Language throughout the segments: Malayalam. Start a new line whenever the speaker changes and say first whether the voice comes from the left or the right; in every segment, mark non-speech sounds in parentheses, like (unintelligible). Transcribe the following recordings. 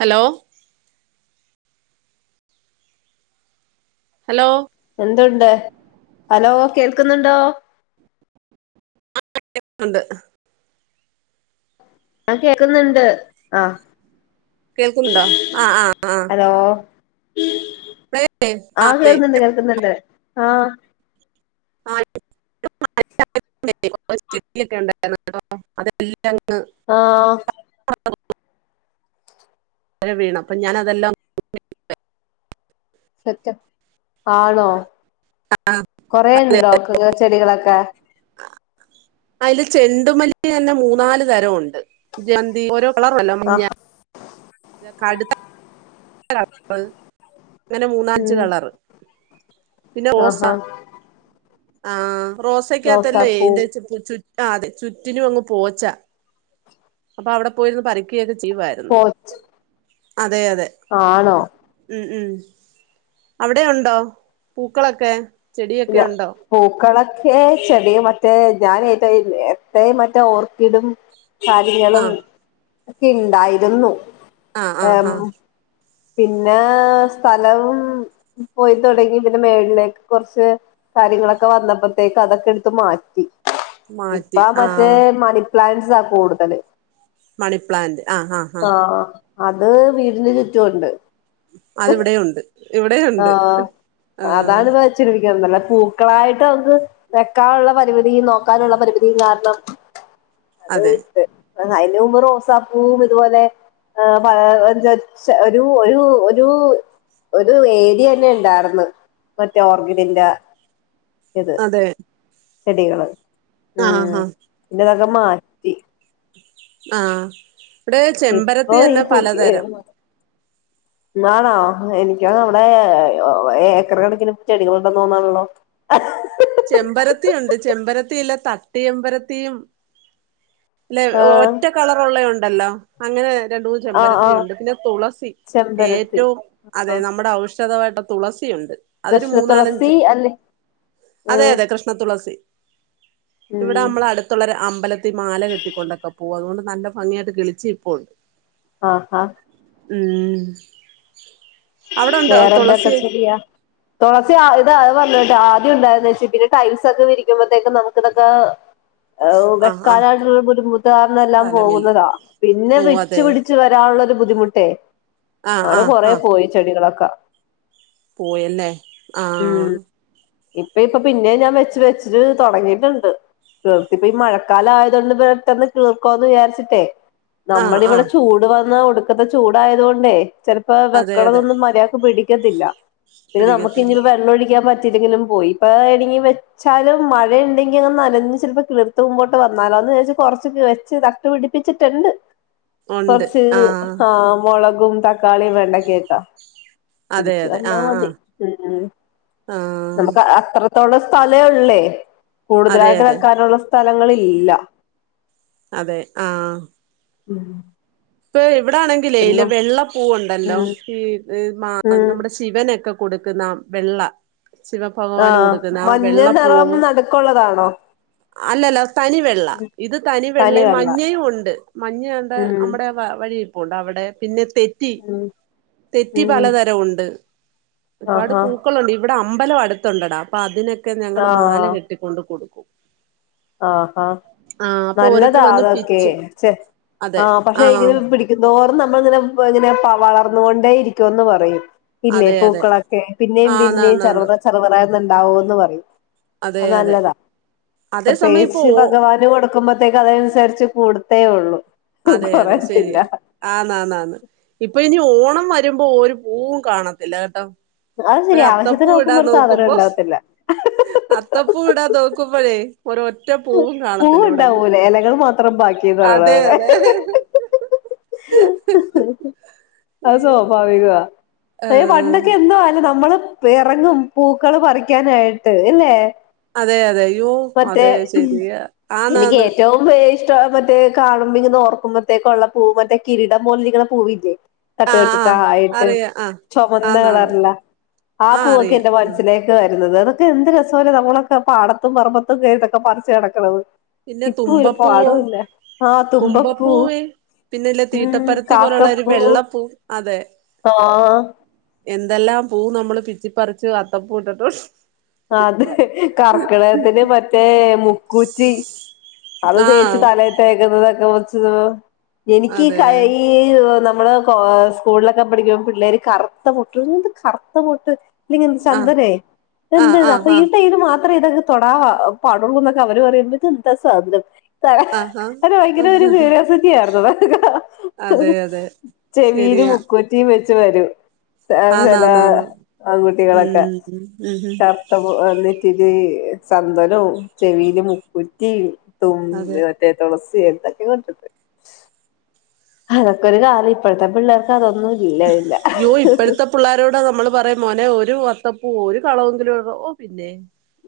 right: ഹലോ ഹലോ
left: എന്തുണ്ട് ഹലോ കേൾക്കുന്നുണ്ടോ
right: എന്തുണ്ട്
left: ഞാൻ കേക്കുന്നുണ്ട് ആഹ
right: കേൾക്കുന്നുണ്ടോ ആ് ആഹ്
left: ഹലോ
right: ആ
left: ആഹ
right: അതെ
left: കേൾുന്നുണ്ട് കേൾക്കുന്നു എന്ത ആഹ
right: ആ (inaudible) ചെട്ടിയൊക്കെ ഉണ്ടായിുന്നാടോ അതെല്ലാംങ്ങ്
left: ആഹ
right: വീണം അപ്പൊ ഞാനതെല്ലാം
left: സത്ം ആണോ കൊറെേ ഉണ്ടോ കൃ ചെടികളൊക്കെ
right: അതില് ചെണ്ടുമല്ലി തന്നെ മൂന്നാല് തരംണ്ട് ജന്തി ഓരോ കളർ അല്ല മഞ്ഞ
left: ആഹ്
right: അ കടുത്ത (unintelligible) കൾ അങ്ങനെ മൂന്ന അഞ്ച്
left: ഉം
right: കളർ പിന്നെ റോസ
left: ആഹാ
right: ആഹ റോസക്കാകത്തല്ലേ
left: റോസാപ്പൂ
right: എയിന്റെ ചുറ്റി ചുറ്റി ആ അതെ ചുറ്റിനും അങ്ങ് പോച്ച അപ്പൊ അവിടെ പോയിരുന്ന് പറിക്കുകയൊക്കെ ചെയ്യായി
left: പോച്ച്
right: അതെ അതെ
left: ആണോ
right: ഉം ഉം അവിടെ ഉണ്ടോ പൂക്കളൊക്കെ ചെടിയൊക്കെ
left: ഇല്ല
right: ഉണ്ടോ
left: പൂക്കളൊക്കെ ചെടിയ മറ്റേ ഞാൻ ഏറ്റവും എത്രയും മറ്റേ ഓർക്കിഡും കാര്യങ്ങളും
right: ആഹ്
left: ഒക്കെ ഉണ്ടായിരുന്നു
right: ആഹ് ആഹ് ആഹ
left: പിന്നെ സ്ഥലം പോയി തുടങ്ങി പിന്നെ മേുകളിലേക്ക് കുറച്ച് കാര്യങ്ങളൊക്കെ വന്നപ്പോത്തേക്ക് അതൊക്കെ എടുത്ത് മാറ്റി
right: മാറ്റി
left: ഇപ്പ മറ്റേ
right: ആഹ്
left: മണി പ്ലാൻസാ കൂടുതല്
right: മണിപ്ലാന്റ് ആഹ് ആഹ് ആഹ്
left: ആഹ അത് വീടിന് ചുറ്റുമുണ്ട്
right: അതിവിടെുണ്ട് ഇവിടെുണ്ട് ആ
left: ചിക്കല്ലേ പൂക്കളായിട്ട് നമുക്ക് വെക്കാനുള്ള പരിമിതി നോക്കാനുള്ള പരിമിതിയും കാരണം (unintelligible) അത്
right: അതെ
left: വിറ്റ് അതിന് മുമ്പ് റോസാപ്പൂവും ഇതുപോലെ ച ഒരു ഒരു ഒരു ഒരു വേലി എന്നെ ഉണ്ടായിന്ന് മറ്റേ ഓർഗിഡിന്റെ ഇത്
right: അതെ
left: ചെടികള്
right: ആഹ് ആഹ്
left: പിന്നെ തക്കെ മാറ്റി
right: ആഹ ഇവിടെ ചെമ്പരത്തി
left: ഇപ്പൊ ഈ
right: തന്നെ പലതരം
left: എന്നാണോ എനിക്ക് നമ്മുടെ ഏക്കർ കണക്കിന് ചെടികൾണ്ടന്ന് തോന്നാണല്ലോ
right: ചെമ്പരത്തി ഉണ്ട് ചെമ്പരത്തിയില്ല തട്ട്ചെമ്പരത്തിയും ളല്ലെ
left: ആഹ്
right: ഒറ്റ കളറുള്ള ഉണ്ടല്ലോ അങ്ങനെ രണ്ട് മൂന്ന്
left: ആഹ്
right: ചെമ്പരത്തി
left: ആഹ്
right: ഉണ്ട് പിന്നെ തുളസി
left: ചെമ്പരത്തി
right: ഏറ്റവും അതെ
left: ആഹ്
right: നമ്മുടെ ഔഷധമായിട്ട തുളസിയുണ്ട് അതൊരു
left: കൃഷ്ണ തുളസി
right: മൂന്നാലഞ്ച്
left: അല്ലെ
right: അതെ
left: ആഹ്
right: അതെ കൃഷ്ണത്തുളസി ഇവിടെ
left: ഉം
right: നമ്മൾ അടുത്തുള്ള ഒരു അമ്പലത്തിൽ മാല കിട്ട കൊണ്ടക്ക പോ അതുകൊണ്ട് നല്ല ഭംഗിയായിട്ട് കിളിച്ച് നിപ്പോണ്ട്
left: ആഹ് അഹ്
right: ഉം അവിടെ ഉണ്ടോ
left: വേറെന്തൊക്കെ
right: തുളസി
left: ചെടിയാ തുളസി ഇത് അത് പറഞ്ഞിട്ട് ആദ്യം ഉണ്ടായന്ന് വെച്ച് പിന്നെ ടൈൽസ് ഒക്കെ വിരിക്കുമ്പോഴത്തെക്ക് നമക്ക് ഇതൊക്കെ ഔ
right: ആഹ് ആഹ്
left: വെക്കാനായിട്ടുള്ളരു ബുദ്ധിമുത്തുകാരനെല്ലാം
right: സ്ഥലമില്ല
left: പോകുന്നതാ പിന്നെ
right: ഓ അതെ
left: വെച്ച്പിടിച്ച് ച്ച് വരാനുള്ളോരു ബുദ്ധിമുട്ടേ
right: ആഹ്
left: അങ്ങനെ
right: ആഹ്
left: കൊറേ
right: ആഹ്
left: പോയി ചെടികളൊക്കെ
right: പോയല്ലേ ആഹ്
left: ഉം ഇപ്പ ഇപ്പോ പിന്നെ ഞാൻ വെച്ച് വെച്ച് തുടങ്ങിയിട്ടുണ്ട് (unintelligible) ഇപ്പം ഈ മഴക്കാലം ആയതുകൊണ്ട് പട്ടെന്ന് കീളിർക്കോന്ന് വിചാരിച്ചിട്ടേ
right: ആഹ്
left: നമ്മളിവിടെ
right: ആഹ്
left: ചൂട് വന്നാ ഒടുക്കത്തെ ചൂടായത് കൊണ്ടേ ചെലപ്പോ വെ
right: അതെ അതെ
left: മര്യാക്ക് പിടക്കത്തില്ല പിന്നെ നമുക്ക്
right: പിടിക്കത്തില്ല
left: ഇഞ്ഞിപ്പോ വെള്ളം ഒഴിക്കാൻ പറ്റില്ലെങ്കിലും പോയി ഇപ്പ (unintelligible) ച്ചാലും മഴണ്ടെങ്കില് നനഞ്ഞ് ചെൽപ്പോ കിളർത്ത് മുമ്പോട്ട് വന്നാലോ എന്ന് വെ ച്ച് കൊറച്ചൊക്കെ വെച്ച് നട്ടു പിടിപ്പിച്ചിട്ടുണ്ട്
right: (inaudible)
left: കൊർച്ച് ആഹ് മുളകും തക്കാളീം വേണ്ടക്കെ
right: അതെ
left: പിടിച്ചു
right: അതെ
left: വന്നാ
right: ആഹ്
left: മതി
right: ആഹ്
left: ഉം ഉം
right: ആഹ്
left: നമുക്ക് അത്ര ത്രോള്ള സ്ഥലേള്ളേ
right: അതെ
left: കൂടുതലായിട്ട്
right: അതെ
left: വെക്കാനുള്ള സ്ഥലങ്ങള്ല്ല
right: അതെ ആഹ്
left: ഉം
right: ഇപ്പ ഇവടെ ആണെങ്കിലേ ഇല
left: പിന്നെ
right: വെള്ളപ്പൂവുണ്ടല്ലോ
left: ഉം
right: ഈ മാ
left: ഉം
right: നമ്മുടെ ശിവനൊക്കെ കൊടുക്കുന്ന വെള്ള
left: ആ
right: ശിവഭഗവാന് കൊടുക്കുന്ന ആഹ്
left: മഞ്ഞ നിറം
right: വെള്ളപ്പൂവ്
left: നടുക്കുള്ളതാണോ
right: അല്ലല്ല തനി വെള്ള ഇത് തനി വെള്ളയും മഞ്ഞയും ഒണ്ട് മഞ്ഞ ദാണ്ട്
left: ഉം
right: നമ്മടെ വ വഴിയിരിപ്പുണ്ട് അവടെ പിന്നെ തെ റ്റി
left: ഉം
right: തെറ്റി
left: ഉം
right: പലതരം ഉണ്ട് ഒരുപാട്
left: ആഹാ
right: പൂ പൂക്കളുണ്ട് ഇവിടെ അമ്പലം അടുത്തുണ്ടടാ അപ്പൊ അതിനൊക്കെ ഞങ്ങള്
left: ആ
right: മാല കെട്ടിക്കൊണ്ട് കൊടുക്കും
left: ആഹ്ഹാ
right: ആഹ് അപ്പൊ
left: നല്ലതാ
right: ഓരോരുത്തര് വന്ന്
left: അതൊക്കെ
right: പിച്ചും
left: ചെ ആഹ് പക്ഷെ ഇങ്ങനെ പിടിക്കുന്തോറും നമ്മളിങ്ങനെ ഇങ്ങനെ ഇങ്ങനെപ വ വളർന്നുകൊണ്ടേ ഇരിക്കുവെന്ന് പറയും ഇല്ലേ
right: അതെ അതെ
left: പൂക്കളൊക്കെ പിന്നെയും പിന്നേം
right: ആന്നാന്നാന്ന്
left: ചെറുപറ ചെറപറന്നുണ്ടാവോന്ന് പറയും
right: അതെ
left: അത്
right: അതെ
left: നല്ലതാ
right: അതേ സമയം ഇപ്പൊ
left: പ്രത്യേകിച്ച്
right: ഓ
left: ഭഗവാന് കൊടുക്കുമ്പോത്തേക്ക് അതനുസര്ച്ച് കൂടുത്തേ ഉള്ളു (unintelligible) കൊറയത്തില്ല
right: ആന്ന് ആന്നാന്ന് ഇപ്പൊ ഇനി ഓണം വരുമ്പോ ഒരു പൂവും കാണത്തില്ല കേട്ടോ
left: അത് ശെരിയാ
right: ഒരത്തപ്പൂ
left: ആവശ്യത്തിന് നോക്കുമ്പോ ഒരു സാധനം ഇണ്ടാവത്തില്ല (unintelligible)
right: അത്തപൂവ് ഇടാൻ നോക്കുമ്പോഴേ ഒരോറ്റ പൂവും കാണത്തില്ല ഇവിടെ എങ്ങും
left: പൂവുണ്ടാവൂല എലകൾ മാത്രം ബാക്കിന്ന് പറയണ
right: അതെ
left: പോലെ
right: അതെ
left: (unintelligible) അത് സ്വാഭാവികാ അയ്യോ
right: ആഹ്
left: പണ്ടൊക്കെ എന്തോ ആയിരുന്ന് നമ്മള് എറങ്ങും പൂക്കള് പറിക്കാനായിട്ട് ഇല്ലെ
right: അതെ അതെ അയ്യോ അതെ ശെരിയാ ആന്നാന്ന്
left: (unintelligible) ഷ്ടാ മറ്റേ കാണുമ്പോ ഇങ്ങനെ ഓർക്കുമ്പോത്തേക്കൊള്ള പൂവ് മറ്റേ കിരീടം പോലിരിക്കണ പൂവില്ലേ തട്ട്
right: ആഹ് ആഹ്
left: തട്ട്ട്ടായിട്ട്
right: അറിയാം ആഹ്
left: ചുമന്ന
right: ആന്നാന്ന്
left: കളറിള്ള ആഹ് പൂവൊക്കെ
right: അറിയാം
left: എന്റെ
right: ഉം
left: മനസ്സിലേ ലേക്ക് വരുന്നത് അതൊക്കെ എന്ത് രസാല്ലേ നമ്മളൊക്കെ പാടത്തും പറമ്പത്തും കേറിട്ടൊക്കെ പറച്ച് നടക്കണത്
right: പിന്നെ തുമ്പപ്പൂവോ
left: ആ തുമ്പപ്പൂ
right: തുമ്പപ്പൂവേ പിന്നെല്ലെ
left: ഉം
right: തീട്ടപ്പരത്തി പോലുള്ള ഒരു
left: കാക്കപ്പൂ
right: വെള്ളപ്പൂ അതെ
left: ആ
right: എന്തെല്ലാം പൂ നമ്മള് പിച്ചിപ്പറിച്ച് അത്തപ്പൂ ഇട്ടിട്ടുംണ്ട്
left: അതെ കർക്കടകത്തിന്ന് മറ്റേ മുക്കുറ്റി അത് തേച്ച്
right: ആഹ്
left: തല തേക്ക്ന്നതൊക്കെ കൊച്ച് എനിക്കീ
right: അതെ
left: കൈയ്യ് നമ്മള് സ്കൂളിലൊക്ക പഠിക്കുമ്പൊ പിള്ളാര് കറുത്ത മുട്ട് എന്ത കറുത്ത മുട്ട് ഇല്ലങ്കി എന്ത്
right: ആഹ്
left: ചന്ദനേ
right: ആഹ്
left: എന്തത് അപ്പൊ
right: ആഹ്
left: ഈ
right: ആഹ്
left: ടൈമില് മാത്രെ ഇതൊ തൊടാവ പാടുള്ളുന്നൊക്ക അവര് പറയുമ്പൊ ഇതെന്ത സാധനം ത
right: ആഹ് ആഹ്
left: അത് ഭയങ്കര
right: ആഹ്
left: ഒരു ക്യൂരിയോസിറ്റി ആയിരുന്നു
right: അതെ അതെ
left: ചെവീല്
right: ശരിയാ
left: മുക്കുറ്റിം വെച്ച് വരും അയ് ചെലാ
right: ആന്നാന്നാന്ന്
left: ആൺകുട്ടികളൊക്കെ
right: ഉം ഉം ഉം
left: വന്നിട്ടിരീ ചന്തനൊം ചെവീല് മുക്കുറ്റീം തും
right: അതെ
left: ഏഹ് തൊളസി എന്തക്കെയോട്ട്ട്ട് അതൊക്കൊ ഒരു കാലം ഇപ്പഴത്തെ പിള്ളാർക്ക് അതൊന്നും ഇല്ല ഇല്ല
right: യ്യോ ഇപ്പഴത്ത പുള്ളാരോട നമ്മള് പറയും മോനെ ഒരു അത്തപ്പൂ ഒരു കളവെങ്കിലും ഇട ഓഹ് പിന്നെ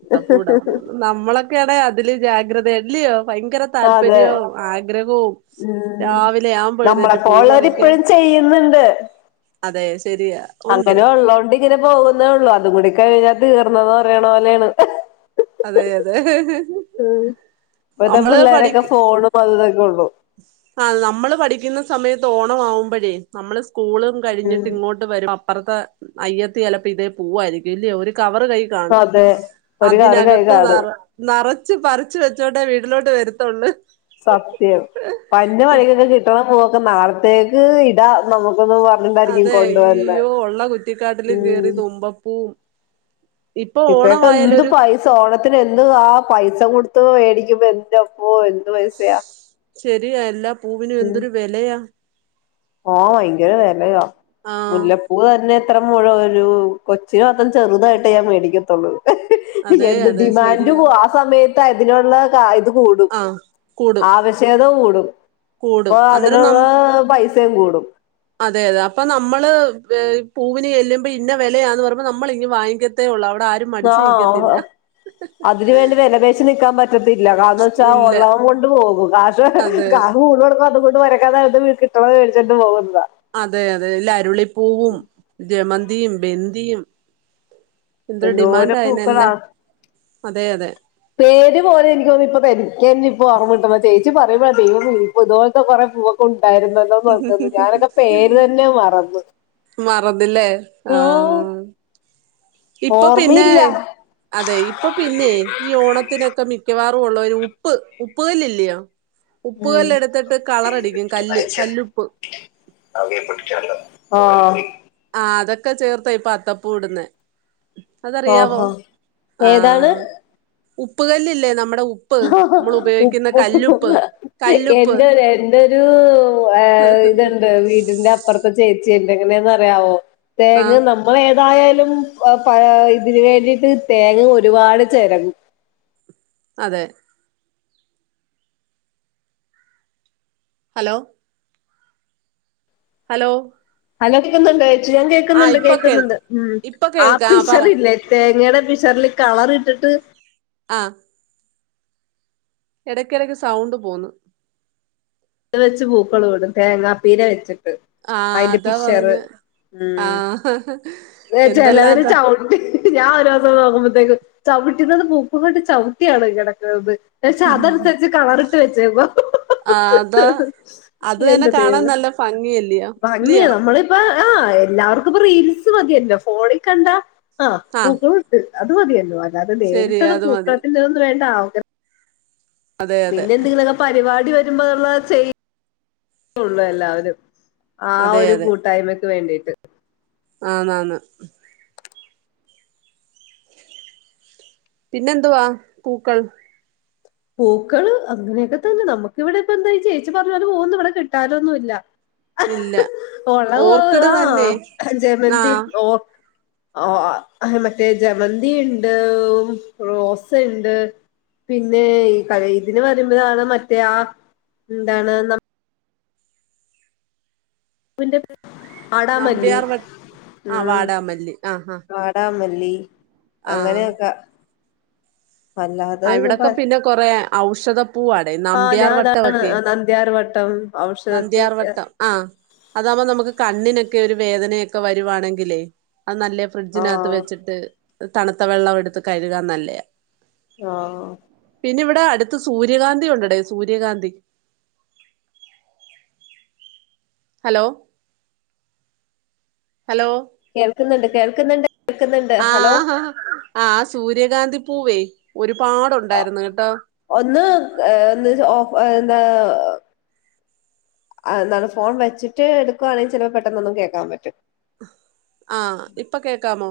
right: അത്തപ്പൂവ്ടാൻ പോവുന്ന് നമ്മളൊക്കയാണെ അതില് ജാഗ്രതെ അല്ല്യോ ഭയങ്കര
left: അതെ
right: താല്പര്യവും ആഗ്രഹോം
left: ഉം
right: രാവിലെ ആവുമ്പെഴുന്നേറ്റ് പൂ പറിക്കാൻ
left: ചെയ്യ്ന്ന്ണ്ട്
right: അതെ ശരിയാ ഉണ്ട്
left: അങ്ങനെ ഉള്ളോണ്ട് ഇങ്ങനെ പോവുന്നേ ഉള്ളു അതും കൂടി കഴിഞ്ഞ തീർന്നൂന്ന് പറ്യണ പോലെയാണ്
right: അതെ അതെ
left: ഉം ഇപ്പതെ
right: നമ്മള്
left: പിള്ളാരൊക്കെ ഫോണും അതും ഇതൊക്കെ ഉള്ളു
right: ആഹ് നമ്മള് പഠിക്ക്ന്ന സമയത്ത് ഓണമാവുമ്പഴെ നമ്മള് സ്കൂളും
left: ഉം
right: കഴിഞ്ഞിട്ട് ഇങ്ങോട്ട് അപ്പർത്തെ അയ്യത്തി ചെലപ്പൊ ഇതേ പൂവായിരിക്കും ഇല്ല്യൊ ഒരു കവർ ക കാണും
left: അതെ ഒരു കറി കൈ
right: അതിനകത്ത്
left: കാണും
right: വേറ നെറച്ച് പറിച്ചു വെച്ചോട്ടെ വീട്ടിലോട്ട് വരത്തുള്ളു
left: സത്യം പന്ന് മണികൊക്ക കിട്ട്ണ പൂവൊക്കെ നാളത്തേക്ക് ഇടാ നമുക്കെന്ന് പ
right: അതെ യ്യോ ഉള്ള കുറ്റിക്കാട്ടില് കേറി
left: ഉം
right: തുമ്പപ്പൂ
left: ഇപ്പൊക്കെ എന്ത് പൈസ ഓണത്തിന് എന്ത് ആഹ് പൈസ കൊടുത്ത് വേടിക്കുമ്പൊ എന്റമ്മൊ
right: ശരിയാ എല്ലാ പൂവിനും എന്തൊരു വെലയാ
left: ആഹ് ഭയങ്കര വെലയ
right: ആഹ്
left: മുല്ലപ്പൂ തന്നെ ഇത്ര മുഴ വരും കൊച്ചിന് മാത്രം ചെറ്തായിട്ടെ ഞാ മേടിക്കത്തുള്ളു
right: അതെ
left: എന്ത്
right: അതെ
left: ഡിമാൻഡ്
right: ശരിയാ
left: പോ ആഹ് സമയത്ത് അതിനുള്ള കാ കൂടും.
right: ആഹ് കൂടും
left: ആവശ്യകത കൂടും. ഇപോ
right: കൂടും അന്നേരം നം
left: അതിനുള്ളാ പൈ സെകൂടും
right: അതെ അതെ അപ്പ നമ്മള് പൂവിനെല്ലുമ്പൊ ഇന്ന വെലയാന്ന് പറമ്പൊ നമ്മള് ഇനി വാങ്ങിക്കത്തെ ഉള്ളു അവടാരും മടിച്ച് നിക്കത്തില്ല
left: അതിനുവേണ്ടി വെലപേശി നിക്കാൻ പ റ്റത്തില്ല കാരണംന്ന്ച്ചാ
right: ഇല്ല
left: ഒള്ളവം കൊണ്ട് പോകും. കാഷ്
right: അതെ
left: കാ കൂണടക്ക അതുകൊണ്ട് വരക്കാത കിട്ട്ണ വേടച്ചിട്ട് പോവെന്ത
right: അതെ അതെ ല്ല അരുളിപ്പൂവും ജമന്തിയും ബെന്തിയും എന്ത ഡിമാൻഡ്
left: എന്തോരം പൂക്കളാ
right: ആയെനെല്ലാം അതെ അതെ
left: പേര് പോലെ എനിക്കോന്ന് ഇപ്പ എനിക്കെന്നെ ഇപ്പ ഓർമ്മട്ടണില്ല ചേച്ചി പറയുമ്പ ഇപ്പ ആതുപോൽത്തെ കൊറെ പൂവൊക്കെ ഉണ്ടായിരുന്നല്ലോ നോക്കുന്നു ഞാനൊക്ക പേര് തന്നെ മറന്ന്
right: മറന്നില്ലെ ആഹ് ഇപ്പൊ പിന്നേ
left: ഓർമ്മയില്ല
right: അതെ ഇപ്പൊ പിന്നെയ് ഈ ഓണത്തിനൊക്ക മിക്കവാറുള്ള ഒരു ഉപ്പ് ഉപ്പുകല്ല്ല്ല്യോ
left: ഉം.
right: ഉപ്പുകല്ല് എടുത്തിട്ട് കളറടിക്കും കല്ല് കല്ലുപ്പ്
left: അവ്മെ പിട്ക്കാല്ലൊ ആഹ്
right: ആഹ് അതൊക്ക ചേർത്ത ഇപ്പൊ അത്തപ്പൂ ഇട്ന്നെ അതറിയാവോ
left: ആഹാ
right: ആ
left: ഏതാണ്
right: ഉപ്പുകല്ലില്ലേ നമ്മുടെ ഉ
left: ഉപ്പ്
right: കല്ലുപ്പ്
left: എന്റെ എന്റൊരു ഇതണ്ട് വീടിന്റെ അപ്പുറത്തെ ചേച്ചിയുണ്ട് എങ്ങനാന്നറിയാമോ
right: ആ
left: തേങ്ങ ന മ്മൾ ഏതായാലും തയാ ഇതിന് വേണ്ടിയിട്ട് തേങ്ങ ഒരുപാട് ചെരകും
right: അതെ ഹലോ ഹലോ
left: ഹലോ കേക്കുന്നുണ്ട് ചേച്ചി ഞാൻ
right: ആ
left: കേൾക്കുന്നുണ്ട്
right: ഇപ്പൊ കേൾ
left: കേൾക്കുന്നുണ്ട് ഉം
right: ഇപ്പൊ
left: ആ
right: കേൾക്കാം പറ
left: ബിഷറില്ലേ തേങ്ങയുടെ ബിഷറില് കളർ ഇട്ടിട്ട്
right: ആഹ് എടക്കെടക്ക് സൗണ്ട് പോവുന്നു
left: ഇത് വെച്ച് പൂക്കളം ഇടും തേങ്ങാപ്പീര വെച്ചിട്ട്
right: ആ
left: അയിന്റെ
right: അതാ
left: പിഷർ
right: പറഞ്ഞ് ആ
left: ഉം ചെലവര്
right: എന്തെല്ലാതാ
left: ച വുട്ടി ഞാൻ ഒരു ദിവസം നോക്കുമ്പത്തേക്ക് ചവിട്ടുന്നത് പൂപ്പും കൊണ്ട് ചൗട്ടിയാണ് കിടക്കുന്നത് തേച്ച് അതെടുത്തേച്ച് കളറിട്ട് വെച്ചേക്കുവാ
right: ആ അതാ അത് തന്നെ
left: എന്റെ
right: കാണാൻ
left: ദൈവമേ
right: നല്ല ഭംഗിയല്ലയോ
left: ഭംഗിയാ
right: ഇല്ലയോ
left: നമ്മള് ആഹ് എല്ലാവർക്കും ഇപ്പ റീൽസ് മതിയല്ലോ ഫോണിൽ കണ്ട ആഹ്
right: ആ
left: പൂക്കള് അത് മതിയല്ലോ അല്ലാതെ
right: ശരി
left: നേരിട്ടത്
right: അത് മതി
left: പൂക്കളത്തിന്റെ അതൊന്നും വേണ്ട ആവ
right: അതെ അതെ
left: പിന്നെ എന്തെങ്കിലുമൊക്കെ പരിപാടി വരുമ്പോ നമ്മളത് ചെയ്യൂന്നേ ഉള്ളു എല്ലാവരും ആ
right: അതെ
left: ഒരു കൂട്ടായ്മയ്ക്ക് വേണ്ടീട്ട്
right: ആന്ന് ആന്ന് പിന്നെന്തുവാ പൂക്കൾ
left: പൂക്കള് അങ്ങനെയൊക്കെ തന്നെ നമുക്കിവിടെ ഇപ്പ എന്താ ചേച്ചി പറഞ്ഞ ഒരു പൂവൊന്നും ഇവിടെ കിട്ടാനൊന്നുമില്ല.
right: ഇല്ല
left: ഒള്ള
right: ഓർക്കിഡ്
left: പൂവ്
right: തന്നെ
left: താ
right: ആ
left: ജമന്തി ഓ ആഹ് മറ്റേ ജമന്തിയുണ്ട് റോസയുണ്ട് പിന്നേ ഇതിന് വരുമ്പോഴാണ് മറ്റേ ആ എന്താണ് വിന്റെ വാടാമല്ലി
right: നമ്പ്യാർ വ ആ
left: ഉം
right: വാടാമല്ലി ആ ആ
left: വാ ടാമല്ലി
right: ആ
left: അങ്ങനെയൊക്ക
right: ആഹ് ഇവിടൊക്കെ പിന്നെ കൊറേ ഔഷധപ്പൂവാണ്.
left: ആ
right: നമ്പ്യാർ
left: ഞാൻ
right: വട്ടം
left: അതാണ്
right: ഒക്കെ
left: നന്ദ്യാർ വട്ടം ഔഷധത്തി
right: നന്ദ്യാർ വട്ടം ആഹ് അതാവുമ്പോ നമുക്ക് കണ്ണിനൊക്കെ ഒരു വേദനയൊക്കെ വരുവാണെങ്കിലേ അത് നല്ല
left: ആ
right: ഫ്രിഡ്ജിനകത്ത് വെച്ചിട്ട് തണുത്ത വെള്ളം എടുത്ത് കഴുകാൻ നല്ലെയാ
left: ആഹ്
right: പിന്നെ ഇവിടെ അടുത്ത് സൂര്യകാന്തി ഉണ്ടടെ സൂര്യകാന്തി ഹലോ ഹലോ
left: കേൾക്കുന്നുണ്ട് കേൾക്കുന്നുണ്ട് കേൾക്കുന്നുണ്ട് ഹലോ
right: ആഹ് ആഹ് സൂര്യകാന്തി പൂവേ ഒരുപാടുണ്ടായിരുന്നു കേട്ടോ
left: ഒന്ന് ഒന്ന് ഓഫ് എന്താ ആഹ് എന്താണ് ഫോൺ വെച്ചിട്ട് എടുക്കുവാണെ ചെലപ്പോ പെട്ടെന്നൊന്നും കേൾക്കാൻ പറ്റു
right: ആഹ് ഇപ്പ കേക്കാമോ